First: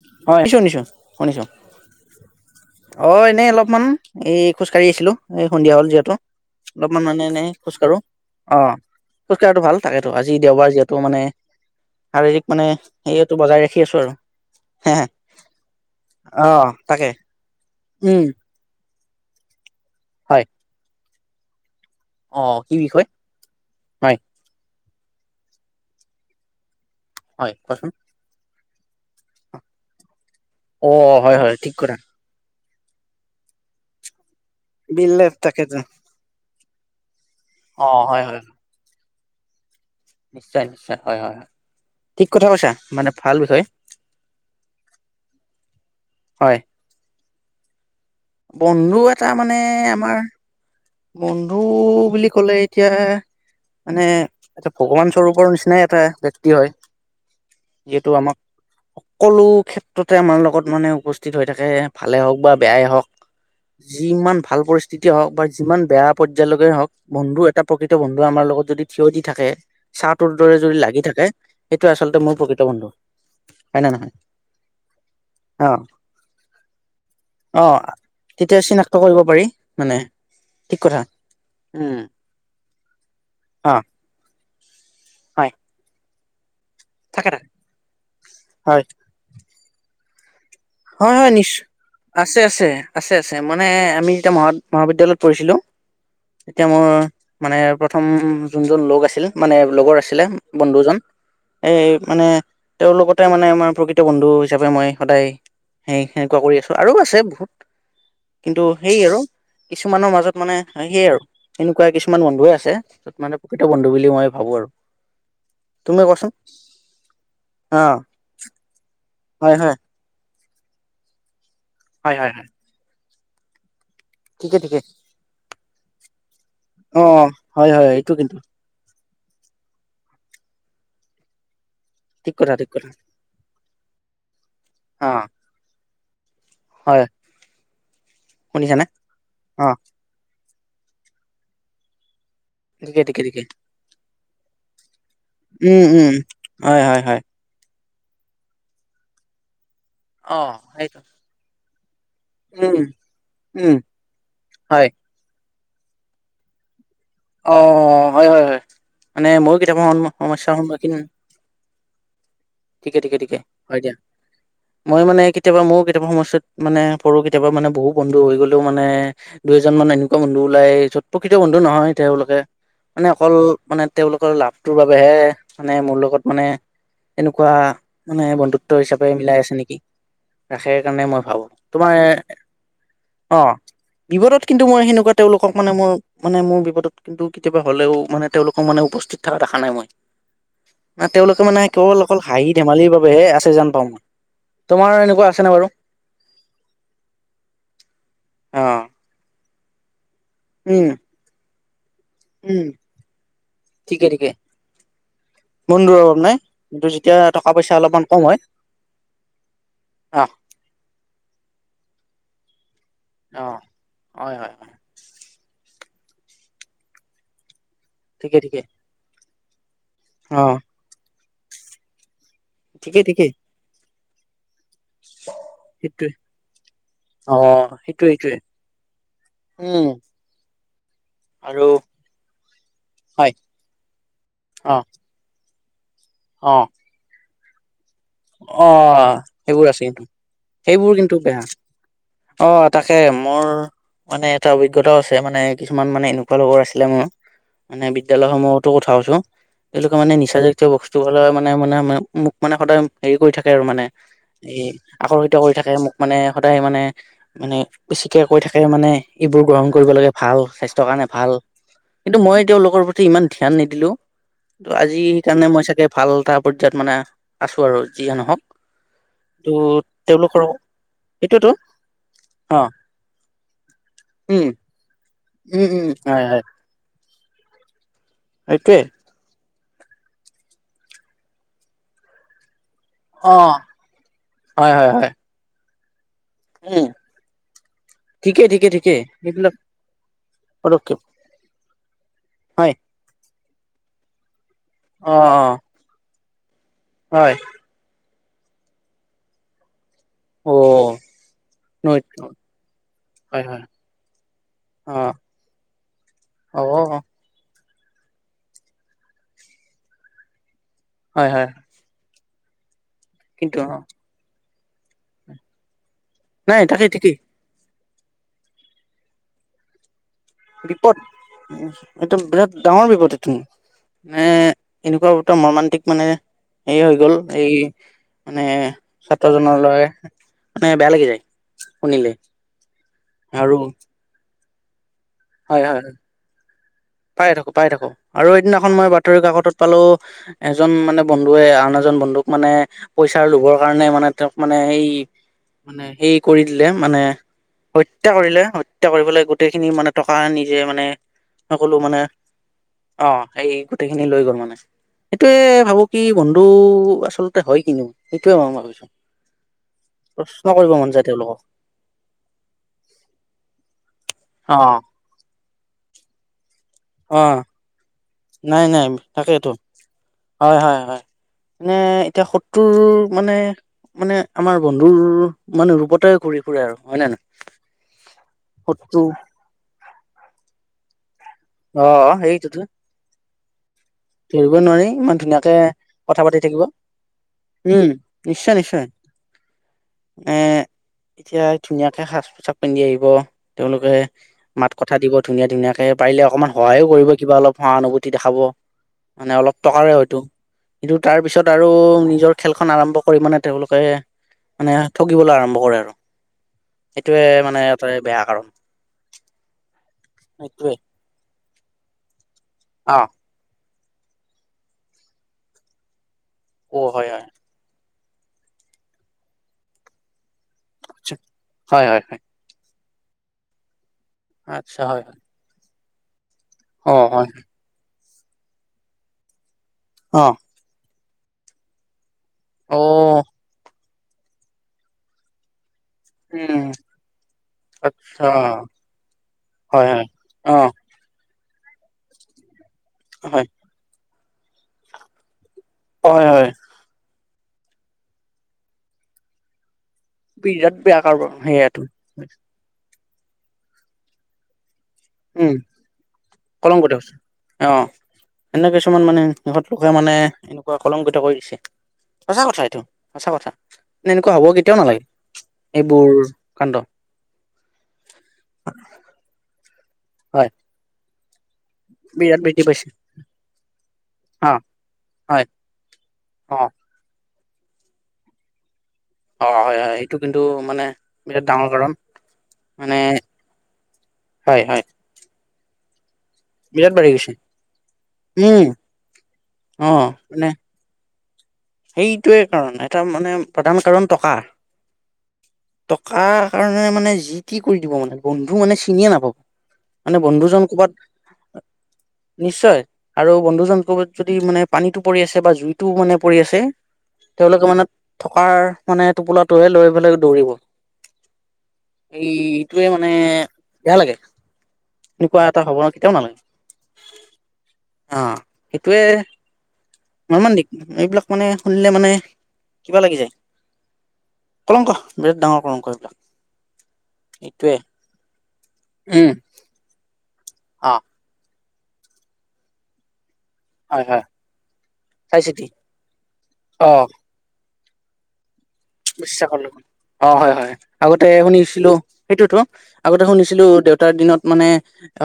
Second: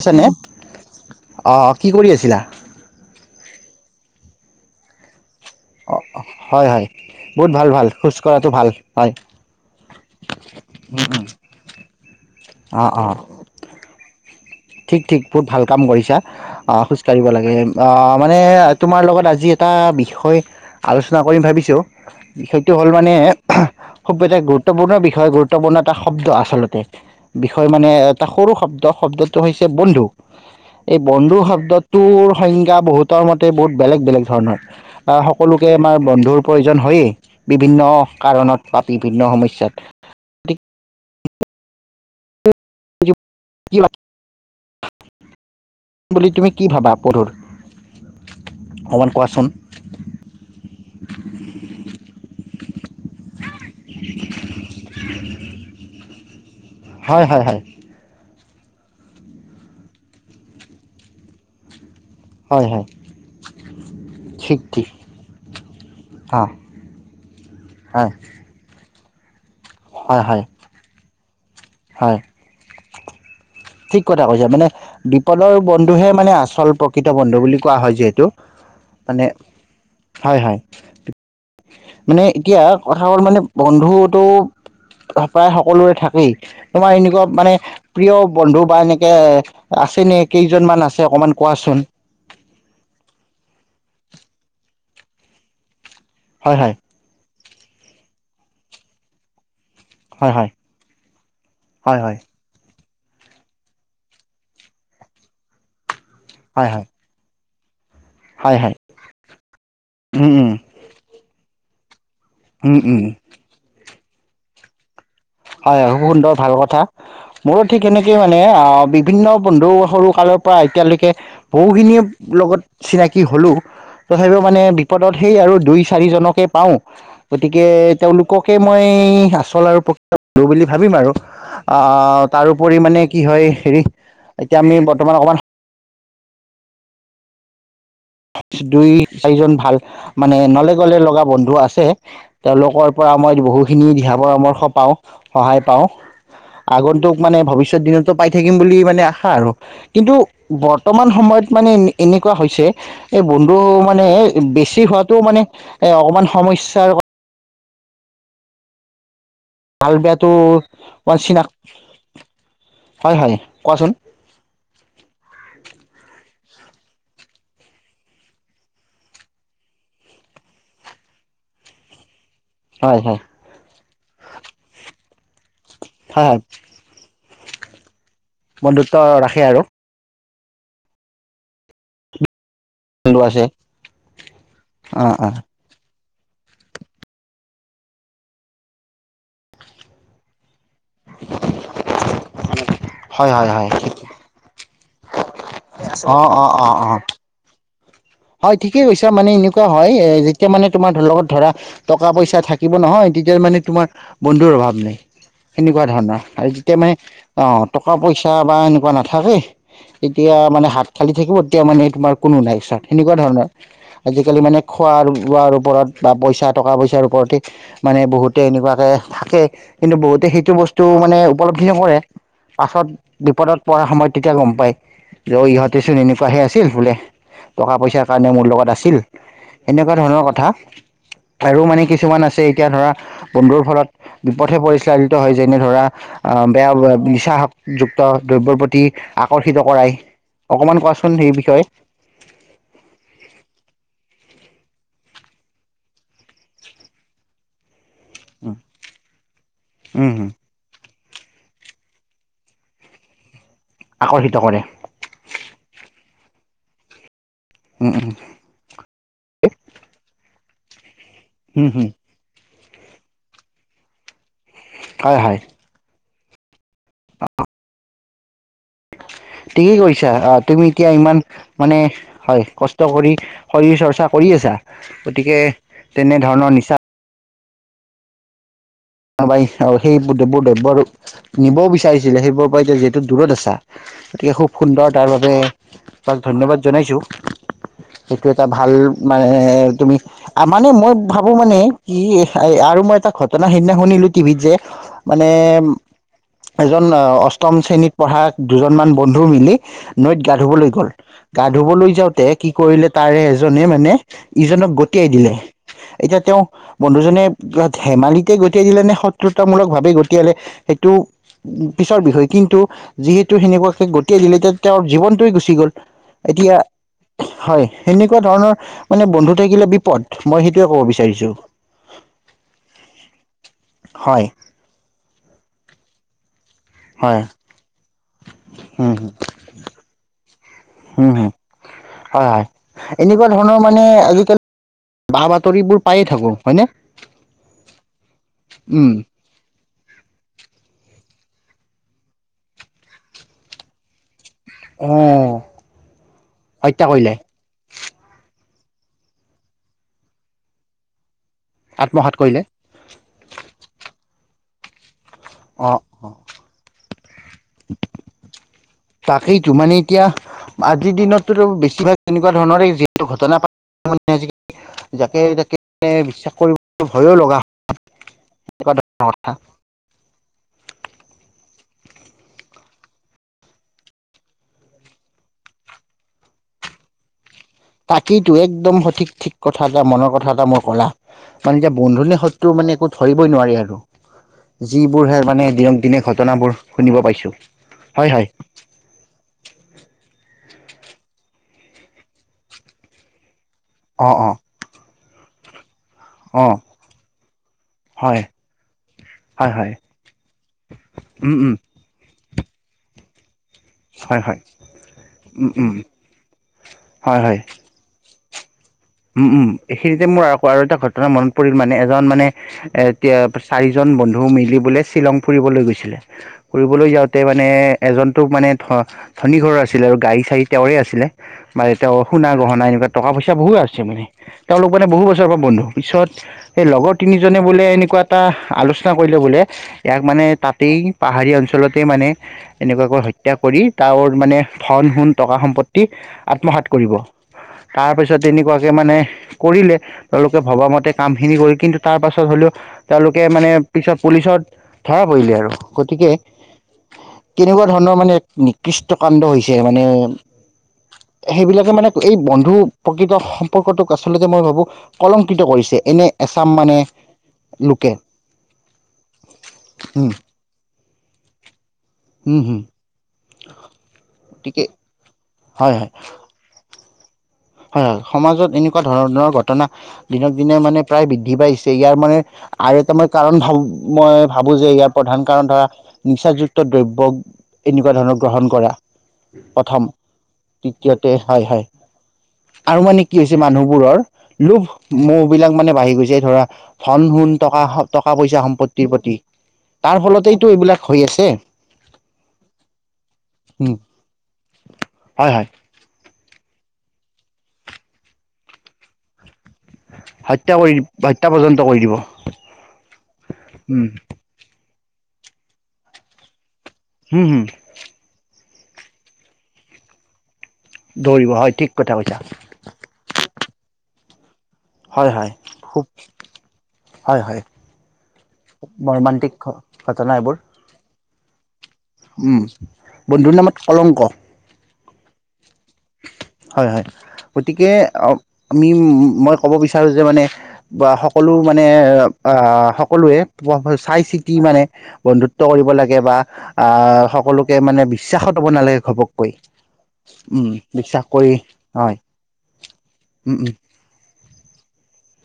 আছেনে হয় শুনিছো শুনিছো শুনিছো অ কি কৰি আছিলা এনে অলপমান এই খোজ কাঢ়ি আছিলো এই সন্ধিয়া হ'ল অ যিহেতু হয় হয় অলপমান মানে এনেই বহুত ভাল খোজ ভাল কঢ়ো কঢ়াটো অ ভাল হয় খোজ কঢ়াটো ভাল তাকেতো আজি দেওবাৰ যিহেতু মানে শাৰীৰিক মানে অ অ সেৰিয়টো বজাই ৰাখি আছো আৰু হে ঠিক হে ঠিক বহুত ভাল কাম কৰিছা অ খোজ তাকে কাঢ়িব লাগে অ উম মানে তোমাৰ লগত আজি এটা বিষয় হয় আলোচনা চনা কৰিম ভাবিছোঁ অ বিষয়টো কি হ'ল বিষয় মানে খুব হয় এটা গুৰুত্বপূৰ্ণ বিষ- বিষয়ে গুৰুত্বপূৰ্ণ এটা শব্দ আচলতে হয় বিষয় মানে কোৱাচোন এটা সৰু শব্দ এটা শব্দ টো হৈছে বন্ধু অ এই হয় বন্ধু হয় ঠিক কথা শব্দটোৰ সংজ্ঞা বহুতৰ মতে বহুত বেলেগ বেলেগ ধৰণৰ অহ বিলেপ সকলোকে তাকেতো আমাৰ বন্ধুৰ প্ৰয়োজন হৈয়ে অ বিভিন্ন হয় হয় কাৰণত পাপি বিভিন্ন সমস্যাত নিশ্চয় নিশ্চয় হয় হয় হয় ঠিক কথা কৈছা মানে ভাল বিষয় কি বুলি তুমি হয় কি ভাবা পদুৰ বন্ধু এটা মানে আমাৰ বন্ধু বুলি ক'লে এতিয়া মানে এটা ভগৱান স্বৰূপৰ নিচিনাই এটা ব্যক্তি হয় হয় হয় হয় যিহেতু আমাক সকলো ক্ষেত্ৰতে আমাৰ লগত মানে উপস্থিত হৈ থাকে ভালে হওক বা হয় বেয়াই হয় হওক যিমান ঠিক ভাল ঠিক পৰিস্থিতি হওক বা ইমান বেয়া অ পৰ্যয়ায়লৈকে হওক বন্ধু এটা প্ৰকৃত হয় বন্ধু আমাৰ লগত যদি থিয় দি থাকে হয় চাহটোৰ হয় দৰে যদি লাগি থাকে সেইটো আচলতে হয় মোৰ প্ৰকৃত বন্ধু হয় নে ঠিক নহয় কথা কৈছ মানে বিপদৰ অ বন্ধুহে মানে আচল প্ৰকৃত বন্ধু বুলি অ কোৱা হয় যিহেতু তেতিয়া চিনাক্ত কৰিব মানে পাৰি মানে হয় হয় ঠিক কথা উম মানে এতিয়া কথা হ'ল মানে অ বন্ধুটো প্ৰায় হয় সকলোৰে থাকেই হে তোমাৰ এনকোৱা থাকে থাকে মানে প্ৰিয় বন্ধু বা হয় এনেকে আছিলে হয় হয় নিশ্চয় আছে আছে আছে আছে মানে আমি এয়া মহা মহাবিদ্যালয়ত পঢ়ছিলো হয় এতিয়া হয় মোৰ মানে প্ৰথম যোনজন লগ আছিল মানে লগৰ আছিলে হয় হয় বন্ধুজন এই হয় হয় মানে তেওঁৰ লগতে মানে আমাৰ প্ৰকৃত বন্ধু হিচাপে মই সদায় সেই সেনেকোৱা কৰি হয় আছোঁ হয় আৰু আছে বহুত হয় কিন্তু হয় সেই আৰু কিছুমানৰ উম মাজত উম মানে সেইয আৰু এনেকোৱা কিছু কিমান বন্ধুৱে উম আছে উম মানে প্ৰকৃত বন্ধু বুলি মই ভাবো আৰু হয় হয় তুমি খুব কোৱাচোন সুন্দৰ ভাল কথা মোৰো অ ঠিক এনেকেই মানে অ বিভিন্ন হয় বন্ধু হয় সৰু কালত পৰা এতিয়ালৈকে বহুখিনিয়ে হয় হয় হয় লগত চিনাকি কি হ'লেও তথাপিও ঠিকে মানে ঠিকে বিপদত সেই আৰু দুই চাৰিজনকে পাওঁ অ গতিকে হয় হয় এইটো কিন্তু তেওঁলোককে মই আচল আৰু প্ৰ বুলি ভাবিম আৰু ঠিক কথা ঠিক তাৰোপৰি কথা মানে কি হয় হেৰি এতিয়া আমি অ বৰ্তমান অকণমান হয় শুনিছানে দুই চাৰিজন অ ভাল মানে ন গ'লে লগা বন্ধু আছে তেওঁলোকৰ ঠিকে পৰা ঠিকে ঠিকে মমই বহুখিনি দিহা পৰামৰ্শ পাওঁ সহায় উম পাও উম হয় হয় হয় আগন্তুক মানে ভৱিষ্যত দিনত পাই থাকিম বুলি মানে আশা আৰু কিন্তু অ সেইটো বৰ্তমান সময়ত মানে এনেকুৱা হৈছে উম এই বন্ধু উম মানে বেছি হয় হোৱাটো মানে এই অকমান সমস্যাৰ অ হয় হয় হয় মানে ময়ো ভাল কিতাপৰন্ বেয়াটো সমস্যয়াৰ সন্মুখীন অকমান চিনাক ঠিকে ঠিকে হয় ঠিকে হয় কোৱাচোন দিয়া মই মানে কেতিয়াবা ময়ো কিতাপৰ সময় মানে সৰু কেতিয়াবা মানে বহুত বন্ধু হৈ গ'লেও মানে দুই এজন মানে এনেকুৱা বন্ধু ওলাই চত প্ৰকৃত বন্ধু নহয়। তেওঁলোকে হয় মানে হয় অকল মানে তেওঁলোকৰ লাভটোৰ বাবেহে মানে মোৰ লগত হয় হয় মানে এনেকুৱা মানে বন্ধুত্ব হিচাপে মিলাই ৰাখে আছে আৰু নেকি ৰাখে কাৰণে মই ভাবো তোমাৰ বন্ধু অ আছে বিপদত কিন্তু মই অ সেনেকুৱা অ তেওঁলোকক মানে মোৰ মানে মোৰ বিপদত কিন্তু কেতিয়াবা হ'লেও মানে তেওঁলোকক মানে উপস্থিত থকা দেখা নাই মই, না তেওঁলোকে মানে কেৱল অকল হাঁহি ধেমালি হে হয় আছে যেন পাওঁ, তোমাৰ এনেকুৱা আছেনে বাৰু? অৱ অৱ অৱ অৱ হয় ঠিকে অ', কৈছা মানে এনেকুৱা হয় যেতিয়া মানে উম, তোমাৰ লগত ধৰা টকা পইচা উম, থাকিব নহয় তেতিয়া মানে তোমাৰ ঠিকে ঠিকে। বন্ধুৰ অভাৱ নাই, সেনেকুৱা বন্ধুৰ অভাৱ ধৰণৰ নাই আৰু যেতিয়া কিন্তু মানে অ পইচা টকা অলপমান কম পইচা হয় বা সেনেকুৱা নাথাকে অ', তেতিয়া মানে হাত খালি থাকিব তেতিয়া মানে তোমাৰ কোনো নাই। [unintelligible] সেনেকুৱা ধৰণৰ অ', হয় আজিকালি হয় মানে হয় খোৱা আৰু বোৱাৰ ওপৰত বা পইচা টকা পইচাৰ ওপৰতে মানে ঠিকে বহুতে ঠিকে এনেকুৱাকে থাকে কিন্তু বহুতে সেইটো অ', বস্তু মানে উপলব্ধি নকৰে পাছত ঠিকে ঠিকে বিপদত পৰা সময়ত তেতিয়া গম পাই যে অ ইহঁতেচোন সেইটোৱে এনেকুৱাহে আছিল বোলে। অ', টকা পইচাৰ সেইটোৱে কাৰণে সেইটোৱে মোৰ লগত আছিল উম, এনেকুৱা ধৰণৰ কথা। আৰু মানে কিছুমান আছে এতিয়া ধৰা হয় বন্ধুৰ ফলত বিপথে অ', পৰিচলালিত হৈছে যেনে ধৰা অ বেয়া নিচাসক্ত যুক্ত দ্ৰব্যৰ প্ৰতি অ', আকৰ্ষিত সেইবোৰ আছে কৰাই কিন্তু অকমান সেইবোৰ কিন্তু কোৱাচোন সেই বেয়া বিষয়ে অ তাকে মোৰ মানে এটা অভিজ্ঞতাও আছে মানে কিছুমান মানে এনেকুৱা লগৰ আছিলে মোৰ মানে বিদ্যালয়সমূহতো কথা কৈছো তেওঁলোকে উম মানে হম নিচা জাতীয় বস্তু হ'লে মানে মানে মে মোক মানে সদায় হেৰি কৰি থাকে আৰু মানে আকৰ্ষিত কৰে এই আকৰ্ষিত কৰি থাকে মোক মানে সদায় মানে মানে উম উম বেছিকৈ কৈ থাকে মানে এইবোৰ গ্ৰহণ কৰিব লাগে ভাল স্বাস্থ্যকাৰনে ভাল, হম হম কিন্তু মই তেওঁলোকৰ প্ৰতি ইমান ধ্যান নিদিলোঁ ত আজি হয় হয় সেইকাৰণে মই চাগে ভাল তাইপৰ মাজত মানে আছোঁ আৰু যিয়ে নহওঁক ঠিকেই কৰিছা আহ তুমি এতিয়া ইমান সেইটোৱেতো মানে হয় অ কষ্ট কৰি শৰীৰ চৰ্চা কৰি উম আছা গতিকে উম উম তেনে হয় ধৰণৰ নিচাঁ এইটো যে পাৰিছা সেইবোৰ দ্ৰব্য নিবও বিচাৰিছিলে সেইবোৰ এতিয়া যিহেতু অ দূৰত আছা গতিকে খুব হয় হয় সুন্দৰ তাৰ হয় বাবে হৌ হ তাক ধন্যবাদ উম জনাইছো সেইটো এটা ঠিকেই ঠিকে ভাল ঠিকেই মানে সেইবিলাক তুমি মানে মই পদক্ষেপ ভাবো মানে কি হয় আৰু মই এটা ঘটনা সিদিনা শুনিলো টিভিত যে অ মানে অ এজন হয় অষ্টম শ্ৰেণীত পঢ়া দুজনমান বন্ধু মিলি নৈত গা অ ধুবলৈ গল গা ধুবলৈ নৈত যাওঁতে কি কৰিলে তাৰে হয় হয় এজনে মানে ইজনক অ গতিয়াই দিলে এতিয়া তেওঁ অ বন্ধুজনে ধেমালিতে গতি গতিয়াই দিলে নে শত্ৰুতা মূলক ভাৱে গতিয়ালে সেইটো হয় হয় পিছৰ বিষয় কিন্তু যিহেতু কিন্তু অ সেনেকুৱাকে গতিয়াই দিলে তেওঁৰ জীৱনটোৱে গুচি গ'ল এতিয়া নাই তাকেই ঠিকেই হয় সেনেকুৱা ধৰণৰ মানে বন্ধু থাকিলে বিপদ মই সেইটোৱে ক'ব বিপদ বিচাৰিছো একদম বিৰাট ডাঙৰ বিপদ তুমি নে হয় এনেকুৱা উওম মৰমাণ্টিক মানে এই হৈ গল হয় এই মানে উম ছাত্ৰজনৰ লৰা মানে বেয়া লাগি উম যায় হম শুনিলে হয় হয় আৰু বাঁহ হয় হয় বাতৰিবোৰ পায়ে থাকো হয়নে পাই থাকোঁ পাই থাকোঁ আৰু সেদিনাখন মই উম বাতৰি কাকতত পালোঁ এজন মানে বন্ধুৱে আন এজন বন্ধুক মানে পইচা লবৰ কাৰণে মানে মানে এই অ মানে হেই কৰি দিলে হত্যা মানে কৰিলে হত্যা কৰিলে হত্যা কৰিবলৈ গোটেইখিনি মানে টকা নিজে মানে সকলো মানে আত্মসাত কৰিলে অ সেই গোটেইখিনি লৈ গ'ল মানে হয় সেইটোৱে অ ভাবো অ কি বন্ধু আচলতে হয় কিনো সেইটোৱে মই ভাবিছো তাকেইতো মানে এতিয়া প্ৰশ্ন কৰিব মন আজিৰ যায় তেওঁলোকক দিনততো বেছিভাগ অ নেআজিকালি যাকে তাকে বিশ্বাস কৰিব ভয়ো অ লগা হয় নাই এনেকুৱা নাই ধৰণৰ কথা তাকেইতো হয় হয় হয় মানে এতিয়া শত্ৰু মানে মানে আমাৰ বন্ধুৰ মানে ৰূপতে ঘূৰি ফুৰে আৰু হয় নে নহয় তাকেইতো একদম শত্ৰু সঠিক ঠিক কথা এটা মনৰ কথা এটা মই ক'লা মানে এতিয়া অ বন্ধু নে শত্ৰু সেইটোতো মানে একো ধৰি- বয় নোৱাৰি আৰু ধৰিব নোৱাৰি যিবোৰ ইমান হে মানে ধুনীয়াকে দিনক দিনে কথা পাতি ঘটনাবোৰ থাকিব শুনিব পাইছো উম হয় হয় নিশ্চয় নিশ্চয় এ এতিয়া ধুনীয়াকে সাজ পোছাক পিন্ধি আহিব তেওঁলোকে অ অ মাত কথা কথা দিব ধুনীয়া ধুনীয়াকে পাৰিলে অ অকণমান সহায়ো কৰিব কিবা অলপ সহানুভূতি হয় দেখাব মানে হয় অলপ হয় টকাৰে হয়তো কিন্তু তাৰ উম পিছত উম আৰু নিজৰ খেলখন আৰম্ভ কৰিব নে তেওঁলোকে হয় হয় মানে ঠগিবলৈ উম আৰম্ভ উম কৰে আৰু হয় সেইটোৱে হয় মানে এটাই বেয়া কাৰণ [inaudible] উম উম এইখিনিতে মোৰ আৰু আৰু সেইটোৱে এটা কথা মনত পৰিল মানে এজন মানে এ অ এতিয়া চাৰি জন বন্ধু মিলিবলৈ শ্বিলং ফুৰিবলৈ গৈছিলে অ ফুৰিবলৈ হয় যাওঁতে হয় মানে এজন তোক মানে ধ ধনী ঘৰৰ আছিলে আৰু গাড়ী চাৰি তেওঁৰে আছিলে আচ্ছা মানে হয় তেওঁৰ হয় হয় সুনা গহনা এনেকুৱা টকা পইছা বহু আছে আছে মানে তেওঁলোক আচ্ছা মানে হয় বহু হয় বছৰৰ পৰা বন্ধু পিছত সেই লগৰ অ হয় তিনিজনে বোলে এনেকুৱা এটা আলোচনা কৰিলে বোলে ইয়াক অ মানে তাতেই পাহাৰীয়া অঞ্চলতে মানে অ এনেকুৱাকৈ হত্যা কৰি তা ঘৰত মানে ধন সোণ টকা সম্পতি তি আত্মসাত উম কৰিব তাৰপিছত আচ্ছা তেনেকুৱা যে মানে কৰিলে হয় হয় তেওঁলোকে অ ভবা মতে কামখিনি হৈ কিন্তু তাৰ পাছত হ'লেও তেওঁলোকে হয় মানে পিছত পুলিচত ধৰা পৰিলে আৰু গতিকে, হয় হয় কেনেকোৱা ধৰণৰ মানে নিকৃষ্ট কাণ্ড হৈছে মানে বিৰাট বেয়া কাৰবাৰ সেইবিলাকে সেয়াটো মানে এই বন্ধু প্ৰকৃত সম সম্পৰ্কটোক আচলতে মই ভাবোঁ উম কৰিছে এনে এচাম মানে কলংগদেউচ অঁ লোকে এনে কিছুমান মানে সিহঁত লোকে হম, মানে এনেকোৱা কলংকিত কৰিছে। হম, সঁচা হম, কথা এইটো সঁচা কথা নে এনেকোৱা হ'ব গতিকে কেতিয়াও নালাগে হয় হয় এইবোৰ কাণ্ড। হয় হয় সমাজত এনেকোৱা ধৰণৰ ঘটনা দিনক হয় দিনে মানে প্ৰায় বৃদ্ধি ডিভাইছ্ এইয়াৰ মানে বিৰাট বৃদ্ধি আৰু পাইছে এটা মই কাৰণ ভাবোঁ মই অ ভাবোঁ যে ইয়াৰ প্ৰধান হয় কাৰণ ধৰা অ নিচাযুক্ত দ্ৰব্য। তেনেকুৱা ধৰণৰ গ্ৰহণ কৰা। অ হয় প্ৰথম হয় এইটো কিন্তু মানে দ্বিতীয়তে হয় বিৰাট হয় ডাঙৰ কাৰণ। আৰু মানে কি হৈছে মানুহবোৰৰ হয় লোভ হয় মোহ বিলাক মানে নে বাঢ়ি গৈছে। ধৰা বিৰাট ধন বাঢ়ি গৈছে সোণ টকা টকা পইচা উম সম্পত্তিৰ প্ৰতি অ তাৰ মানে ফলতেইটো এইবিলাক হৈ আছে। সেইটোৱে কাৰণ এটা মানে উম প্ৰধান কাৰণ টকা। হয় হয় কাৰ কাৰণে মানে যি টি কৰি দিব মানে বন্ধু মানে চিনিয়ে নাপাব। মানে হত্যা বন্ধুজন কৰি হত্যা পৰ্যন্ত ক'বাত কৰি দিব নিশ্চয় আৰু বন্ধুজন উম ক'বাত যদি মানে পানীটো পৰি আছে বা জুইটো মানে পৰি আছে। হম হম টকাৰ মানে টোপোলাটোহে লৈ পেলাই দৌৰিব দৌৰিব হয় ঠিক কথা কৈছা এই ইটোৱে মানে বেয়া লাগে। হয় হয় এনেকুৱা এটা হ'ব খুব কেতিয়াও নালাগে হয় হয় অ সেইটোৱে মৰ্মান্তিক ঘটনা এইবোৰ। ইমান দিগ এইবিলাক মানে শুনিলে মানে উম কিবা লাগি যায় বন্ধুৰ নামত কলংক কলংক বিৰাট ডাঙৰ কলংক এইবিলাক হয় হয় গতিকে এইটোৱে অ আমি উম মই ক'ব বিচাৰো যে যে মানে বা অ সকলো মানে মানে সকলোৱে বাৰ্তা চাই হয় হয় চিতি মানে চাই বন্ধুত্ব চিতি কৰিব লাগে বা অ আহ সকলোকে মানে বিশ্বাসত ল'ব নালাগে। ঘপককৈ বিশ্বাস অ উম, হয় হয় বিশ্বাস আগতে তে কৰি শুনিছিলো হয় সেইটোতো আগতে শুনিছিলো দেউতাৰ দিনত মানে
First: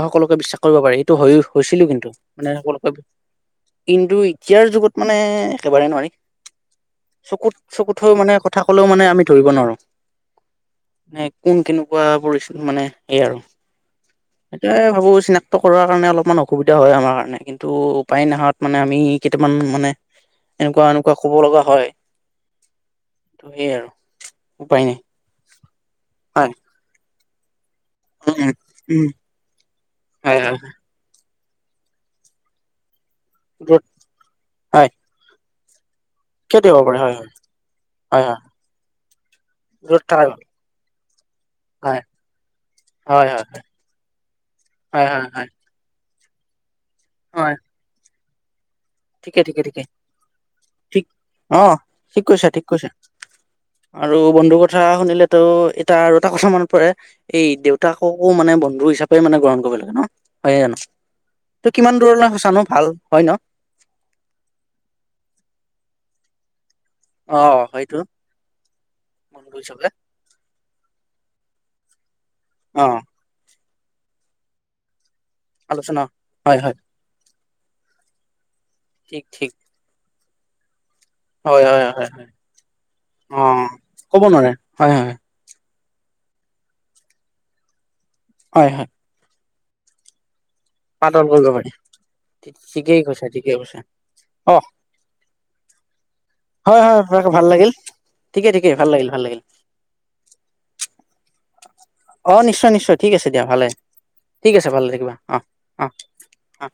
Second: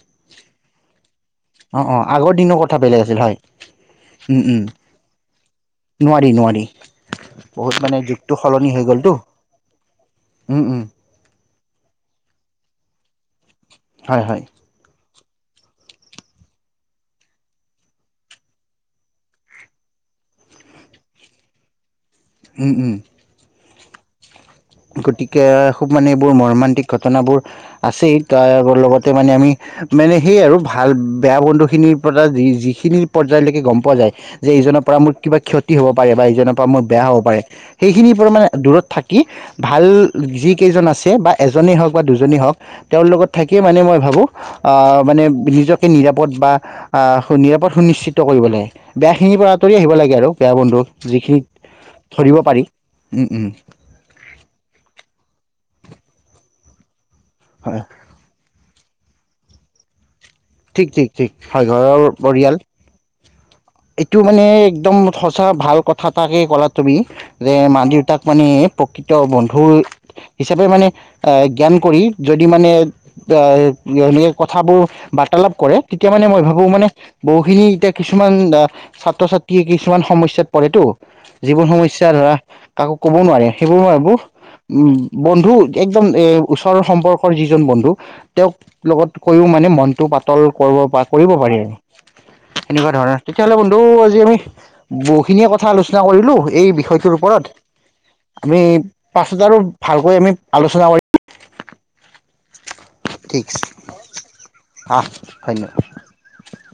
সকলোকে বিশ্বাস কৰিব পাৰি। অঁ হৈছিলো অঁ কিন্তু আগৰ মানে দিনৰ সকল কথা বেলেগ আছিল হয় কিন্তু উম উম, এতিয়াৰ যুগত মানে একেবাৰে নোৱাৰি। চকুত বহুত চকুত হৈ মানে যুগটো কথা সলনি হৈ কলেও মানে গ'লতো আমি ধৰিব নোৱাৰো। উম উম, কোন কেনেকুৱা পৰিস্থিতিৰ মানে এই আৰু হয় হয় এতিয়া ভাবো চিনাক্ত কৰাৰ কাৰণে অলপমান অসুবিধা হয় আমাৰ কাৰণে। কিন্তু উপায় নহত মানে আমি কেইটামান মানে এনেকুৱা এনেকুৱা কব লগা হয়। উম উম। সেয়াই আৰু উপায় নাই গতিকে খুব মানে এইবোৰ হয় মৰ্মান্তিক ঘটনাবোৰ আছেই উম তাৰ উম লগতে মানে আমি মানে হয় সেয় আৰু হয় ভাল বেয়া বন্ধুখিনিৰ পৰা যি যিখিনি পৰ্যায়লৈকে গম দূৰত পোৱা যায় যে ইজনৰ হয় পৰা মোৰ কিবা ক্ষতি কি হব বা ইজনৰ কিয় পৰা দিব মোৰ বেয়া হয় হ'ব হয় পাৰে ।সেইখিনিৰ হয় পৰা হয় মানে দূৰত থাকি ভাল দূৰত থাকাই ভাল যিকেইজন ছে বা এজনেই হওঁক হয় বা দুজনেই হওঁক তেওঁৰ লগত হয় হয় থাকিয়ে মানে মই ভাবোঁ হয় মানে হয় হয় নিজকে নিৰাপত্তা পদ বা অ সুনি হয় পথ সুনিশ্চিত মুক্ত কৰিব লে বেয়াখিনিৰ ঠিকে পৰা ঠিকে আঁতৰি ঠিকে আহিব লাগে আৰু বেয়া বন্ধু ঠিক যিখিনি অ ঠিক ধৰিব কৈছা পাৰি ঠিক কৈছা আৰু বন্ধুৰ কথা শুনিলেতো এইতা আৰু এটা কথা মনত পৰে এই হয় দেউতাককো মানে বন্ধু হিচাপে কৰি মানে গ্ৰহণ কৰিব লাগে ন হয় জানো ঠিক ঠিক ঠিক হয় ত কিমান ঘৰৰ দূৰলৈ পৰিয়াল সচাঁনো ভাল হয় ন এইটো মানে একদম সঁচা ভাল কথা তাহে কলাত তুমি অ যে মা হয়তো দেউতাক মানে প্ৰকৃত বন্ধু বন্ধুৰ হিচাপে হিচাপে মানে এ জ্ঞান কৰি যদি মানে অ জ্ঞানী কথাবোৰ তালাপ কৰে আলোচনা তেতিয়া মানে মই হয় ভাবো হয় মানে বহুখিনি এতিয়া কিছুমান দা ঠিক ঠিক ছাত্ৰ-ছাত্ৰীয়ে কিছুমান সমস্যা ছেত পঢ়েটো হয় জীৱন হয় সমস্যা হয় হয় ধৰা কাকো ক'বও অ নোৱাৰে সেইবোৰ এইবোৰ ক'ব নোৱাৰে উম হয় হয় বন্ধু একদম এ ওচৰৰ সম্পৰ্কৰ যিজন বন্ধু তেওঁক হয় হয় লগত কৈও মান নে মন টো পাতল কৰিব পা কৰিব পাৰি সেনেকুৱা ঠিকেই ধৰণৰ কৈছা ঠিকেই তেতিয়াহ'লে কৈছা বন্ধু আজি আমি অ বহুখিনিয়ে কথা আলোচনা কৰিলো এই হয় হয় বিষয়টোৰ ভাল লাগিল ওপৰত ঠিকে আমি ঠিকে ভাল লাগিল ভাল লাগিল পাছত আৰু ভালকৈ আমি আলোচনা কৰিম অ নিশ্চয় নিশ্চয় ঠিক আছে দিয়া ভালে ঠিক আছে ভালে আহ থাকিবা অৱ ধন্যবাদ অৱ অৱ